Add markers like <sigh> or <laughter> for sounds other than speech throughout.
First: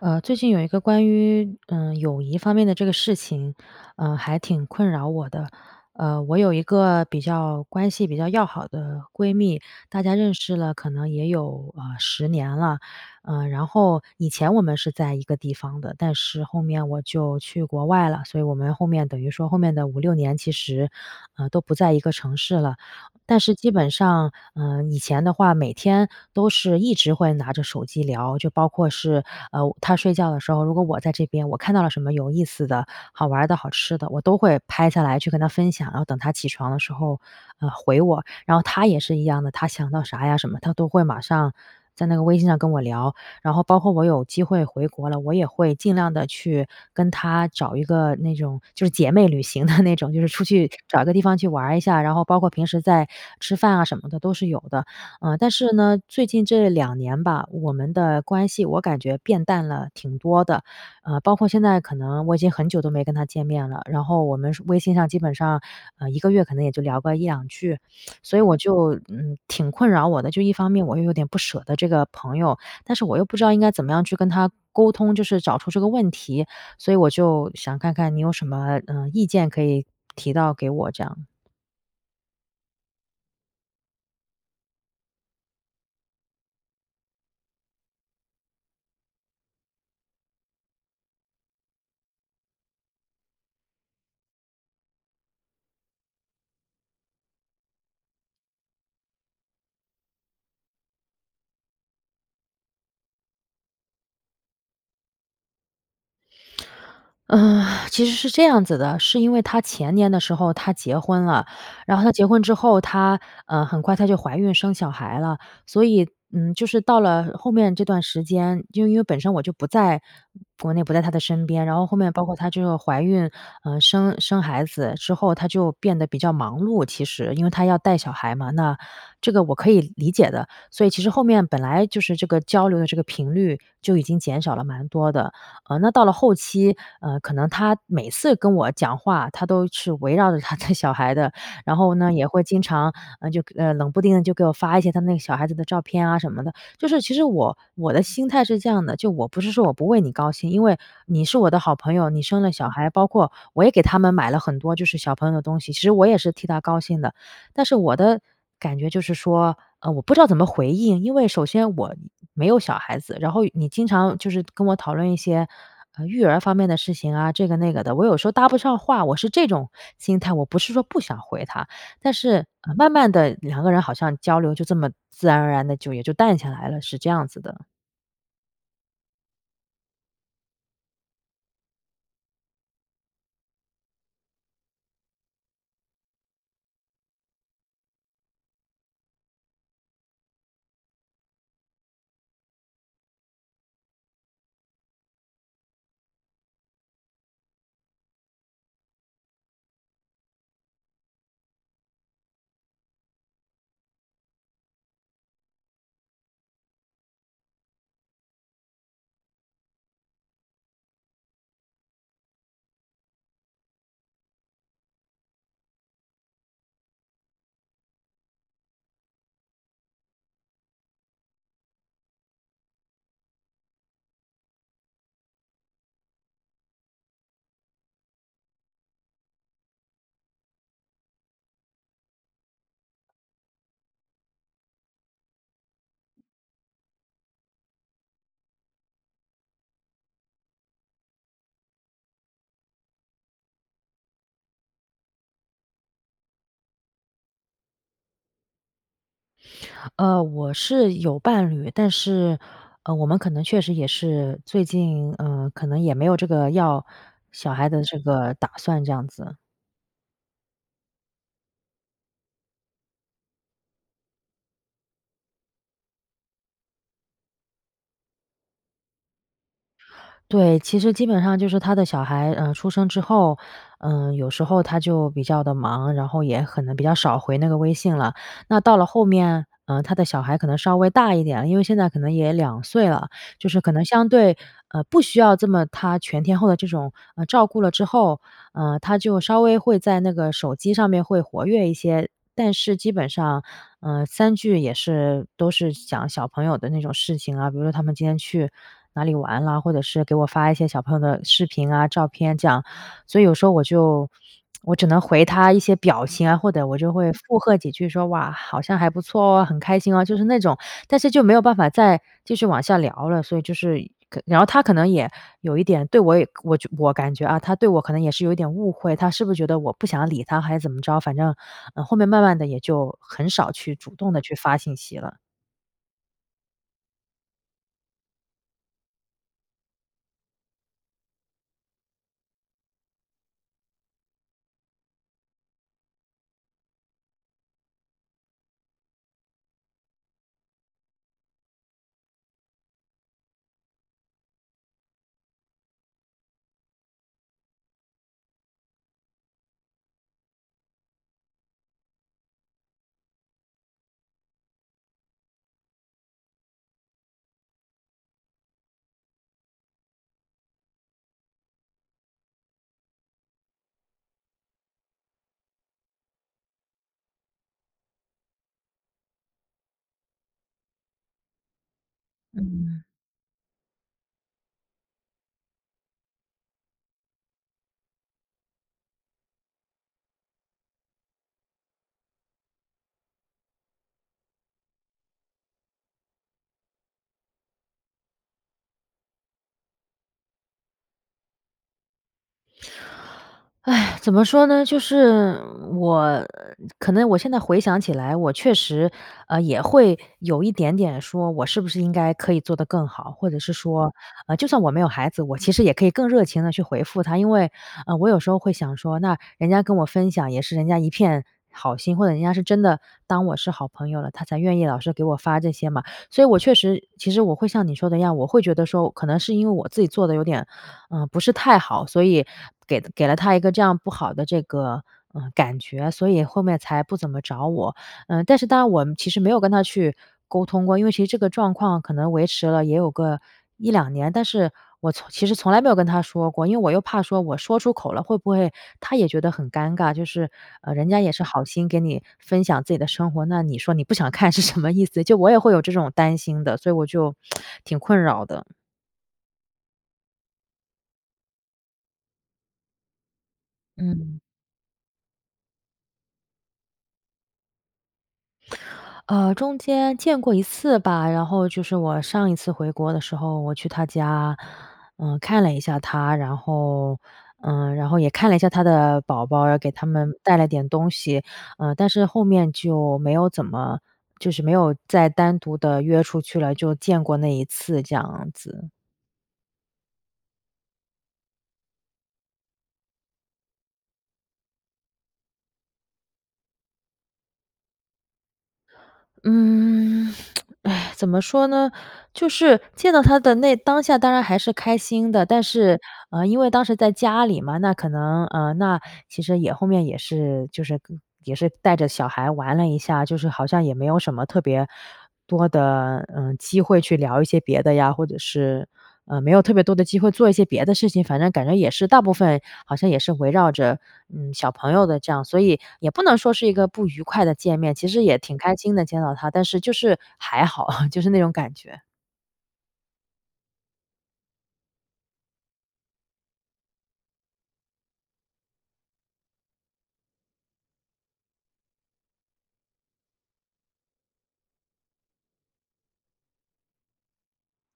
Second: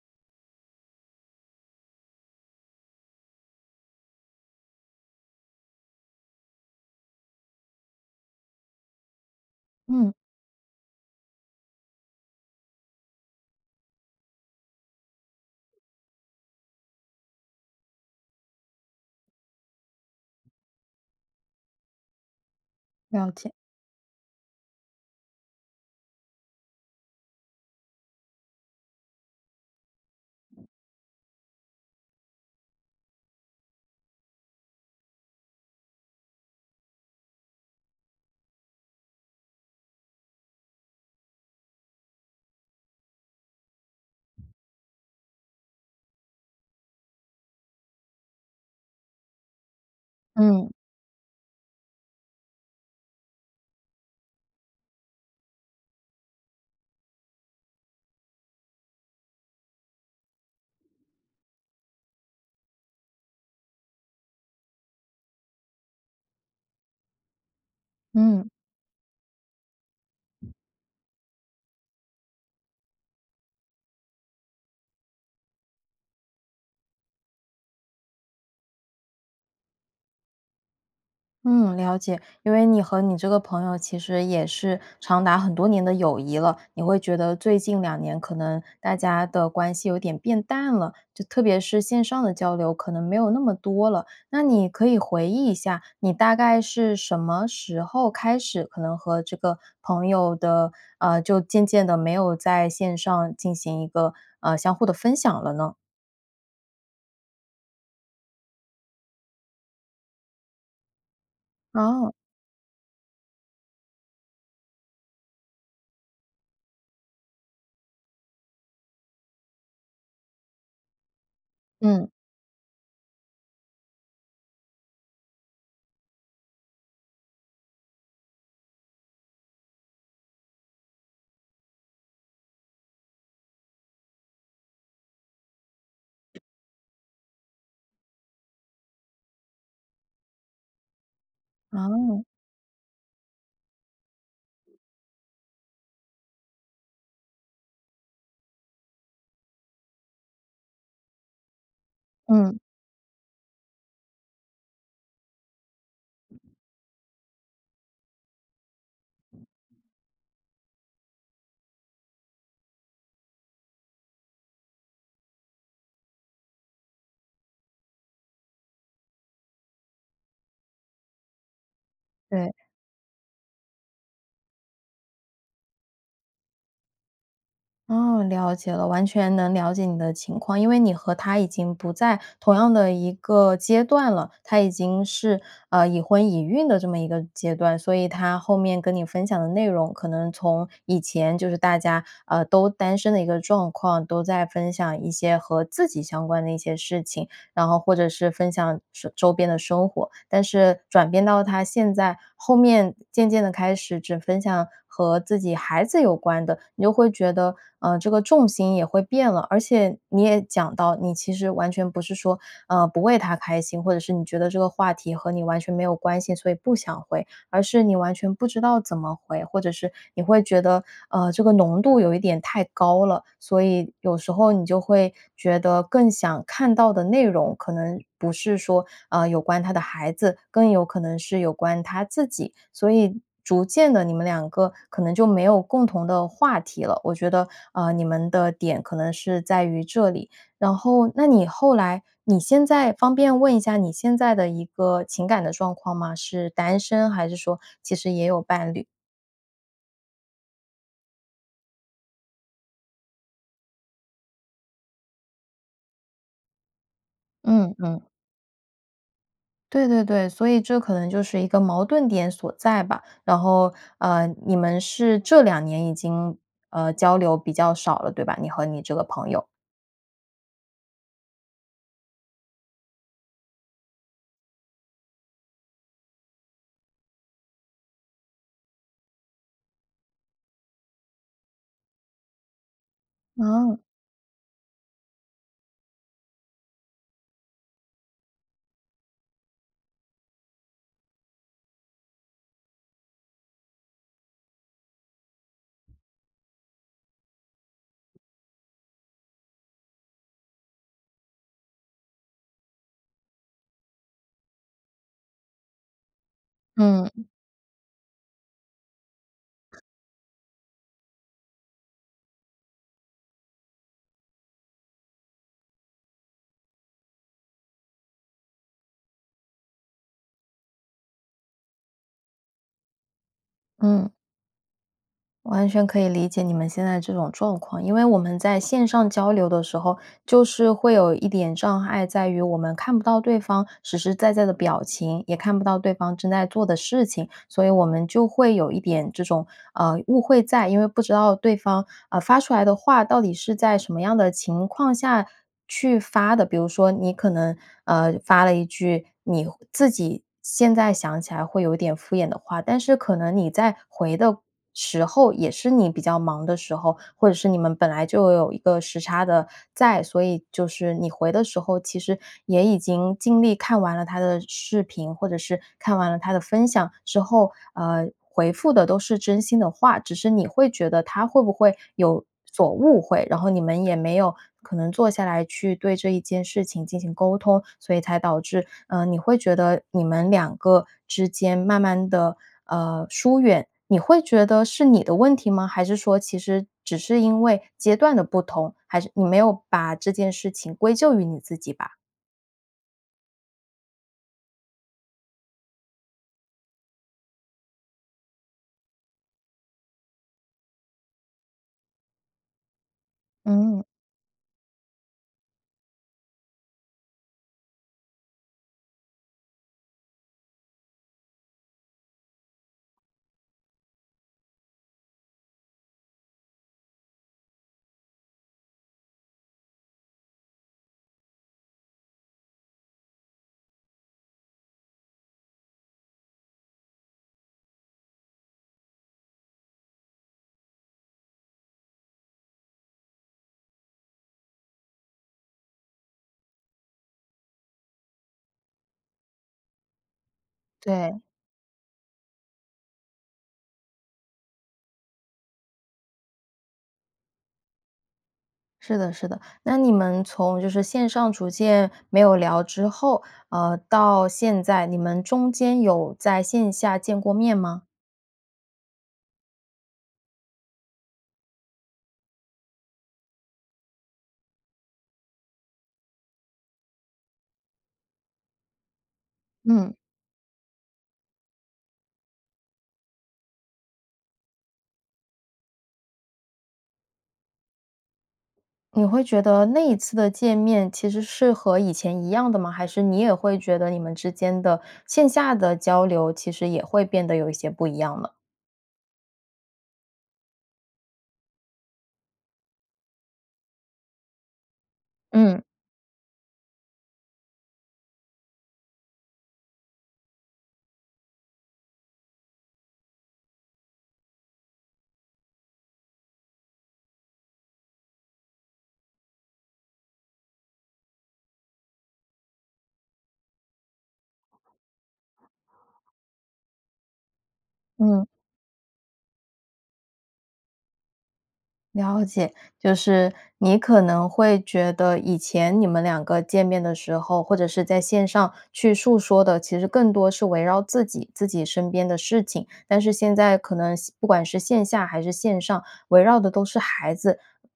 呃，最近有一个关于，呃，友谊方面的这个事情，呃，还挺困扰我的。呃，我有一个比较关系比较要好的闺蜜，大嗯。家认识了可能也有，呃，10年了。呃，然后以前我们是在一个地方的，但是后面我就去国外了，所以我们后面等于说后面的5-6年其实，呃，都不在一个城市了。了但解。是基本上，呃，以前的话，每天都是一直会拿着手机聊，就包括是，呃，她睡觉的时候，如果我在这边，我看到了什么有意思的，好玩儿的，好吃的，我都会拍下来去跟她分享然后等她起床的时候，呃，回我，然后她也是一样的，她想到啥呀什么她都会马上在那个微信上跟我聊，然后包括我有机会回国了，我也会尽量地去跟她找一个那种就是姐妹旅行的那种，就是出去嗯。找一个地方去玩儿一下，然后包括平时在吃饭啊什么的都是有的。呃，但是呢，最近这2年吧，我们的关系我感觉变淡了挺多的，呃，包括现在可能我已经很久都没跟她见面了，然后我们是微信上基本上，呃，1个月可能也就聊个1-2句，所以嗯。我就，嗯，挺困扰我的，就一方面我又有点不舍得这个朋友，但是我又不知道应该怎么样去跟她沟通，就是找出这个问题，所以我就想看看你有什么，嗯，意见可以提到给我这样。嗯，了解，因为你和你这个朋友其实也是长达很多年的友谊了，你会觉得最近2年可能大家的关系有点变淡了，就特别是线上的交流，可能没有那么多了。那你可以回忆一下，你大概是什么时候开始可能和这个朋友的呃，就渐渐地没有在线上进行一个，呃，相互的分享了呢？呃，其实是这样子的，是因为她前年的时候她结婚了。然后她哦。结婚之后，她，呃，很快她就怀孕生小孩了。所以，嗯，就是到了后面这段时间，就因为本身我就不在国内，不在她的身边，然后后嗯。面包括她这个怀孕，呃，生生孩子之后，她就变得比较忙碌其实，因为她要带小孩嘛，那这个我可以理解的。所以其实后面本来就是这个交流的这个频率就已经减少了蛮多的。呃，那到了后期，呃，可能她每次跟我讲话，她都是围绕着她的小孩的。然后呢，哦。也会经常，呃，就呃，冷不丁地就给我发一些他们那个小孩子的照片啊什么的。就是其实我我的心态是这样的，就我不是说我不为你高兴，因为你是我的好朋友，你生了嗯。小孩，包括我也给他们买了很多就是小朋友的东西，其实我也是替她高兴的。但是我的感觉就是说，呃，我不知道怎么回应，因为首先我没有小孩子，然后你经常就是跟我讨论一些，呃，育儿方面的事情啊，这个那个的，我有时候搭不上话，我是这种心态我不是说不想回她。但是，对。呃，慢慢地两个人好像交流就这么自然而然地就也就淡下来了，是这样子的。哦，了解了，完全能了解你的情况，因为你和她已经不在同样的一个阶段了。她已经是，呃，已婚已孕的这么一个阶段，所以她后面跟你分享的内容，可能从以前就是大家，呃，都单身的一个状况，都在分享一些和自己相关的一些事情，然后或者是分享这周边的生活，但是转变到她现在后面渐渐地开始只分享和自己孩子有关的，你就会觉得，呃，这个重心也会变了。而且你也讲到，你其实完全不是说，呃，不为她开心，或者是你觉得这个话题和你完全没有关系，所以不想回，而是你完全不知道怎么回，或者是你会觉得，呃，这个浓度有一点太高了。所以有时候你就会觉得更想看到的内容可能不是说，呃，有关她的孩子，更有可能是有关她自己，所以逐渐地你们两个可能就没有共同的话题了。我觉得，呃，你们的点可能是在于这里。然后，那你后来，你现在方便问一下你现在的一个情感的状况吗？是单身还是说其实也有伴侣？呃，我是有伴侣，但是，呃，我们可能确实也是最近呃，可能也没有这个要小孩嗯的这嗯。个打算，这样子。对对对，所以这可能就是一个矛盾点所在吧。然后，呃，你们是这2年已经呃，交流比较少了，对吧，你和你这个朋友？对，其实基本上就是她的小孩，呃，出生之后，呃，有时候她就比较地忙，然后也可能比较少回那个微信了。那到了后面，呃，她的小孩可能稍微大一点，因为现在可能也2岁了，就是可哦。能相对，呃，不需要这么她全天候地这种，呃，照顾了之后，呃，她就稍微会在那个手机上面会活跃一些。但是基本上，呃，3句也是都是讲小朋友的那种事情啊，比如说她们今天去哪里玩了，或者是给我发一些小朋友的视频啊、照片，这样。所以有时候我就 <tsk> 我只能回她一些表情啊，或者我就会嗯。附和几句说：“哇，好像还不错哦，很开心哦。”就是那种。但是就没有办法再继续往下聊了，所以就是然后她可能也有一点对我也我就我感觉啊，她对我可能也是有一点误会，她是不是觉得我不想理她，还是怎么着，反正，呃，后面慢慢地也就很少去主嗯。动地去发信息了。完全可以理解你们现在这种状况。因为我们在线上交流的时候，就是会有一点障碍，在于我们看不到对方实实在在的表情，也看不到对方正在做的事情，所以我们就会有一点这种，呃，误会在，因为不知道对方，呃，发出来的话，到底是在什么样的情况下去发的。比如说你可能，呃，发了一句，你自己现在想起来会有点敷衍的话，但是可能你在回的时候，也是你比较忙的时候，或者是你们本来就有一个时差的在。所以就是你回的时候，其实也已经尽力看完了他的视频，或者是看完了他的分享之后，呃，回复的都是真心的话。只是你会觉得他会不会有所嗯。误会？然后你们也没有可能坐下来，去对这一件事情进行沟通，所以才导致，呃，你会觉得你们两个之间慢慢地，呃，疏远，你会觉得是你的问题吗？还是说其实只是因为阶段的不同，还是你没有把这件事情归咎于你自己吧？<sighs> 怎么说呢，就是我可能我现在回想起来，我确实，呃，也会有一点点说我是不是应该可以做得更好？或者是嗯。说呃，就算我没有孩子，我其实也可以更热情地去回复她。因为，呃，我有时候会想说，那人家跟我分享也是人家一片好心，或者人家是真的当我是好朋友了她才愿意老是给我发这些嘛。所以我确实其实我会像你说的一样，我会觉得说可能是因为我自己做得有点，呃，不是太好，所以给给了她一个这样不好的这个，呃，感觉，所以后面才不怎么找我。呃，但是当然我其实没有跟她去沟通过。因为其实这个状况可能维持了也有个1-2年，但是我从其实从来没有跟她说过，因为我又怕说我说出口了，会不会她也觉得很尴尬？就是，呃，人家也对。是好心跟你分享自己的生活，那你说你不想看是什么意思？就我也会有这种担心的，所以我就 <tsk> 挺困扰的。是的是的，那你们从就是线上逐渐没有聊之后，呃，嗯。到现在，你们中间有在线下见过面吗？呃，中间见过1次吧，然后就是我上一次回国的时候，我去她家，呃，看了一下她，然后，呃，然后也看了一下她的宝宝，给她嗯。们带了点东西，呃，但是后面就没有怎么就是没有再单独地约出去了，就见过那1次，这样子。你会觉得那一次的见面其实是和以前一样的吗？还是你也会觉得你们之间的线下的交流，其实也会变得有一些不一样了？嗯，<smacks lips> <sighs> 怎么说呢，就是见到她的那当下当然还是开心的，但嗯。是，呃，因为当时在家里嘛，那可能呃，那其实也后面也是就是也是带着小孩玩了一下，就是好像也没有什么特别多的，呃，机会去聊一些别的呀，或者是，呃，没有特别多的机会做一些别的事情，反正感觉也是大部分好像也是围绕着，嗯，小朋友的这样，所以也不能说是一个不愉快的见面，其实也嗯。挺开心的见到她，但是就是还好，<chuckles> 就是那种感觉。了解，就是你可能会觉得以前你们2个见面的时候，或者是在线上去述说的，其实更多是围绕自己自己身边的事情，但是现在可能线不管是线下还是线上，围绕的都是孩子，并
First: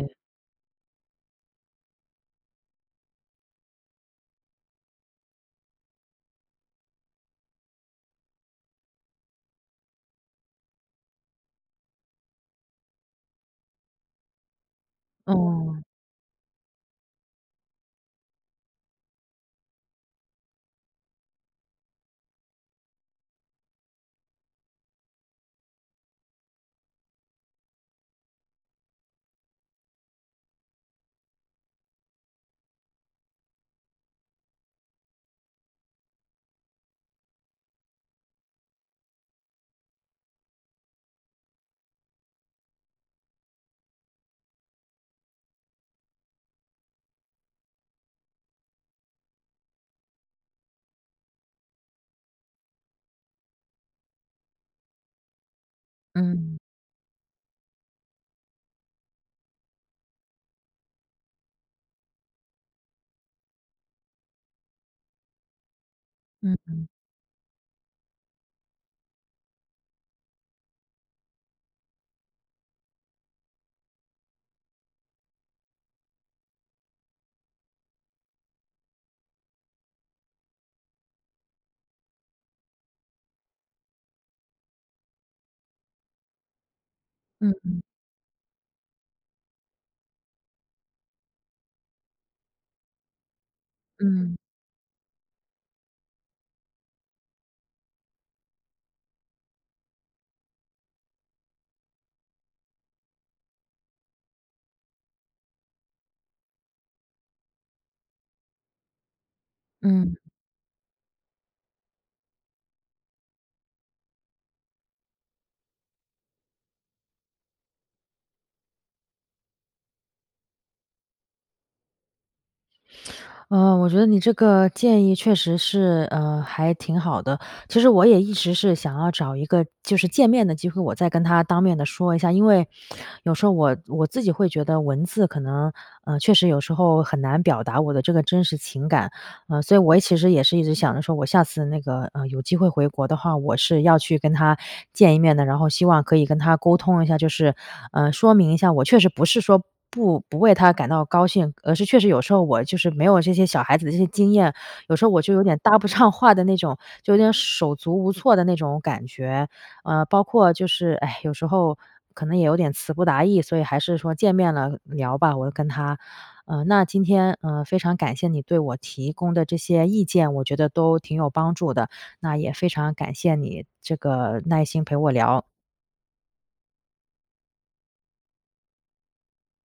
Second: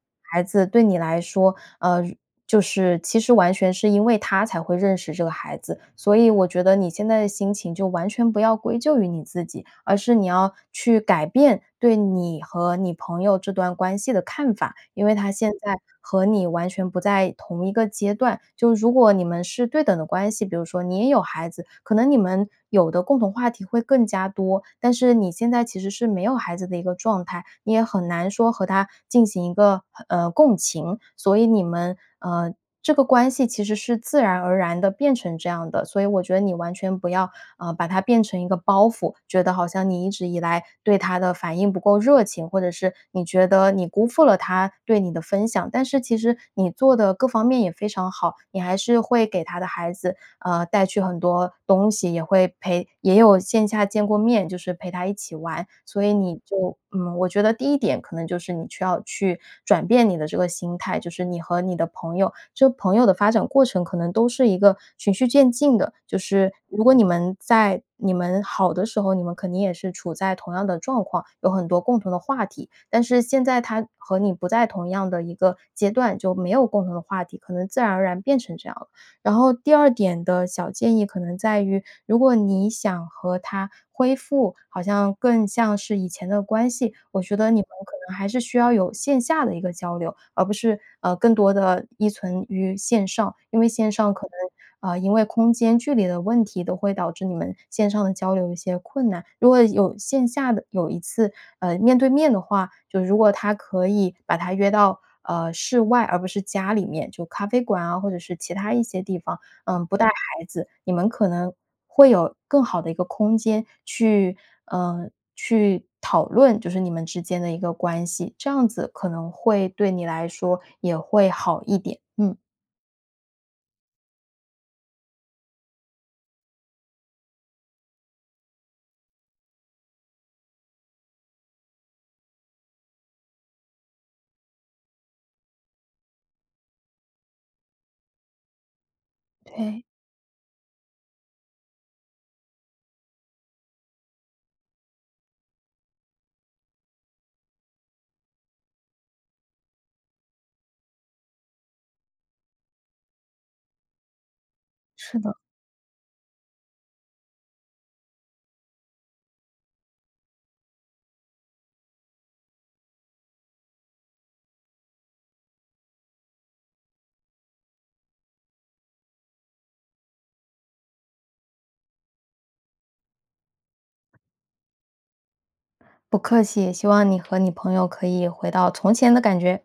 且孩子对你来说，呃，就是其实完全是因为她才会认识这个孩子，所以我觉得你现在的心情就完全不要归咎于你自己，而是你要去改变对你和你朋友这段关系的看法，因为她现在哦。和你完全不在同一个阶段。就如果你们是对等的关系，比如说你也有孩子，可能你们有的共同话题会更加多，但是你现在其实是没有孩子的一个状态，你也很难说和她进行一个，呃，共情，所以你们，呃，这个关系其实是自然而然地变成这样的，所以我觉得你完全不要，呃，把它变成一个包袱，觉得好像你一直以来对她的反应不够热情，或者是你觉得你辜负了她对你的分享，但是其实你做的各方面也非常好，你还是会给她的孩子，呃，带去很多东西，也会陪也有线下见过面，就是陪她一起玩，所以你嗯。就，呃，我觉得第一点可能就是你需要去转变你的这个心态，就是你和你的朋友，这个朋友的发展过程可能都是一个循序渐进的，就是嗯如嗯。果你们在你们好的时候，你们肯定也是处在同样的状况，有很多共同的话题，但是现在她和你不在同样的一个阶段，就没有共同的话题，可能自然而然变成这样了。然后第二点的小建议可能在于，如果你想和她恢复，好像更像是以前的关系，我觉嗯得你们嗯。可能还是需要有线下的一个交流，而不是，呃，更多地依存于线上，因为线上可嗯。能，呃，因为空间距离的问题都会导致你们线上的交流一些困难。如果有线下的有一次，呃，面对面的话，就如果她可以把她约到，呃，室外而不是家里面，就咖啡馆啊或者是其它一些地方，呃，不带嗯。孩子，你们可能会有更好地一个空间去呃，去讨论就是你们之间的一个关系，这样子可能会对你来说也会好一点，嗯。呃，我觉得你这个建议确实是，呃，还挺好的，其实我也一直是想要找一个就是见面的机会，我再跟她当面地说一下，因为有时候我我自己会觉得文字可能，呃，确实有时候很难表达我的这个真实情感，呃，所以对。我其实也是一直想着说我下次那个，呃，有机会回国的话，我是要去跟她见一面的，然后希望可以跟她沟通一下，就是，呃，说明一下我确实不是说不不为她感到高兴，而是确实有时候我就是没有这些小孩子的这些经验，有时候是我就的。有点搭不上话的那种，就有点手足无措的那种感觉。呃，包括就是，唉，有时候可能也有点词不达意，所以还是说见面了聊吧，我就跟她。呃，那今天，呃，非常感谢你对我提供的这些意见，我觉得都挺有帮助的，那也非常感谢你这个耐心陪我聊。不客气。希望你和你朋友可以回到从前的感觉。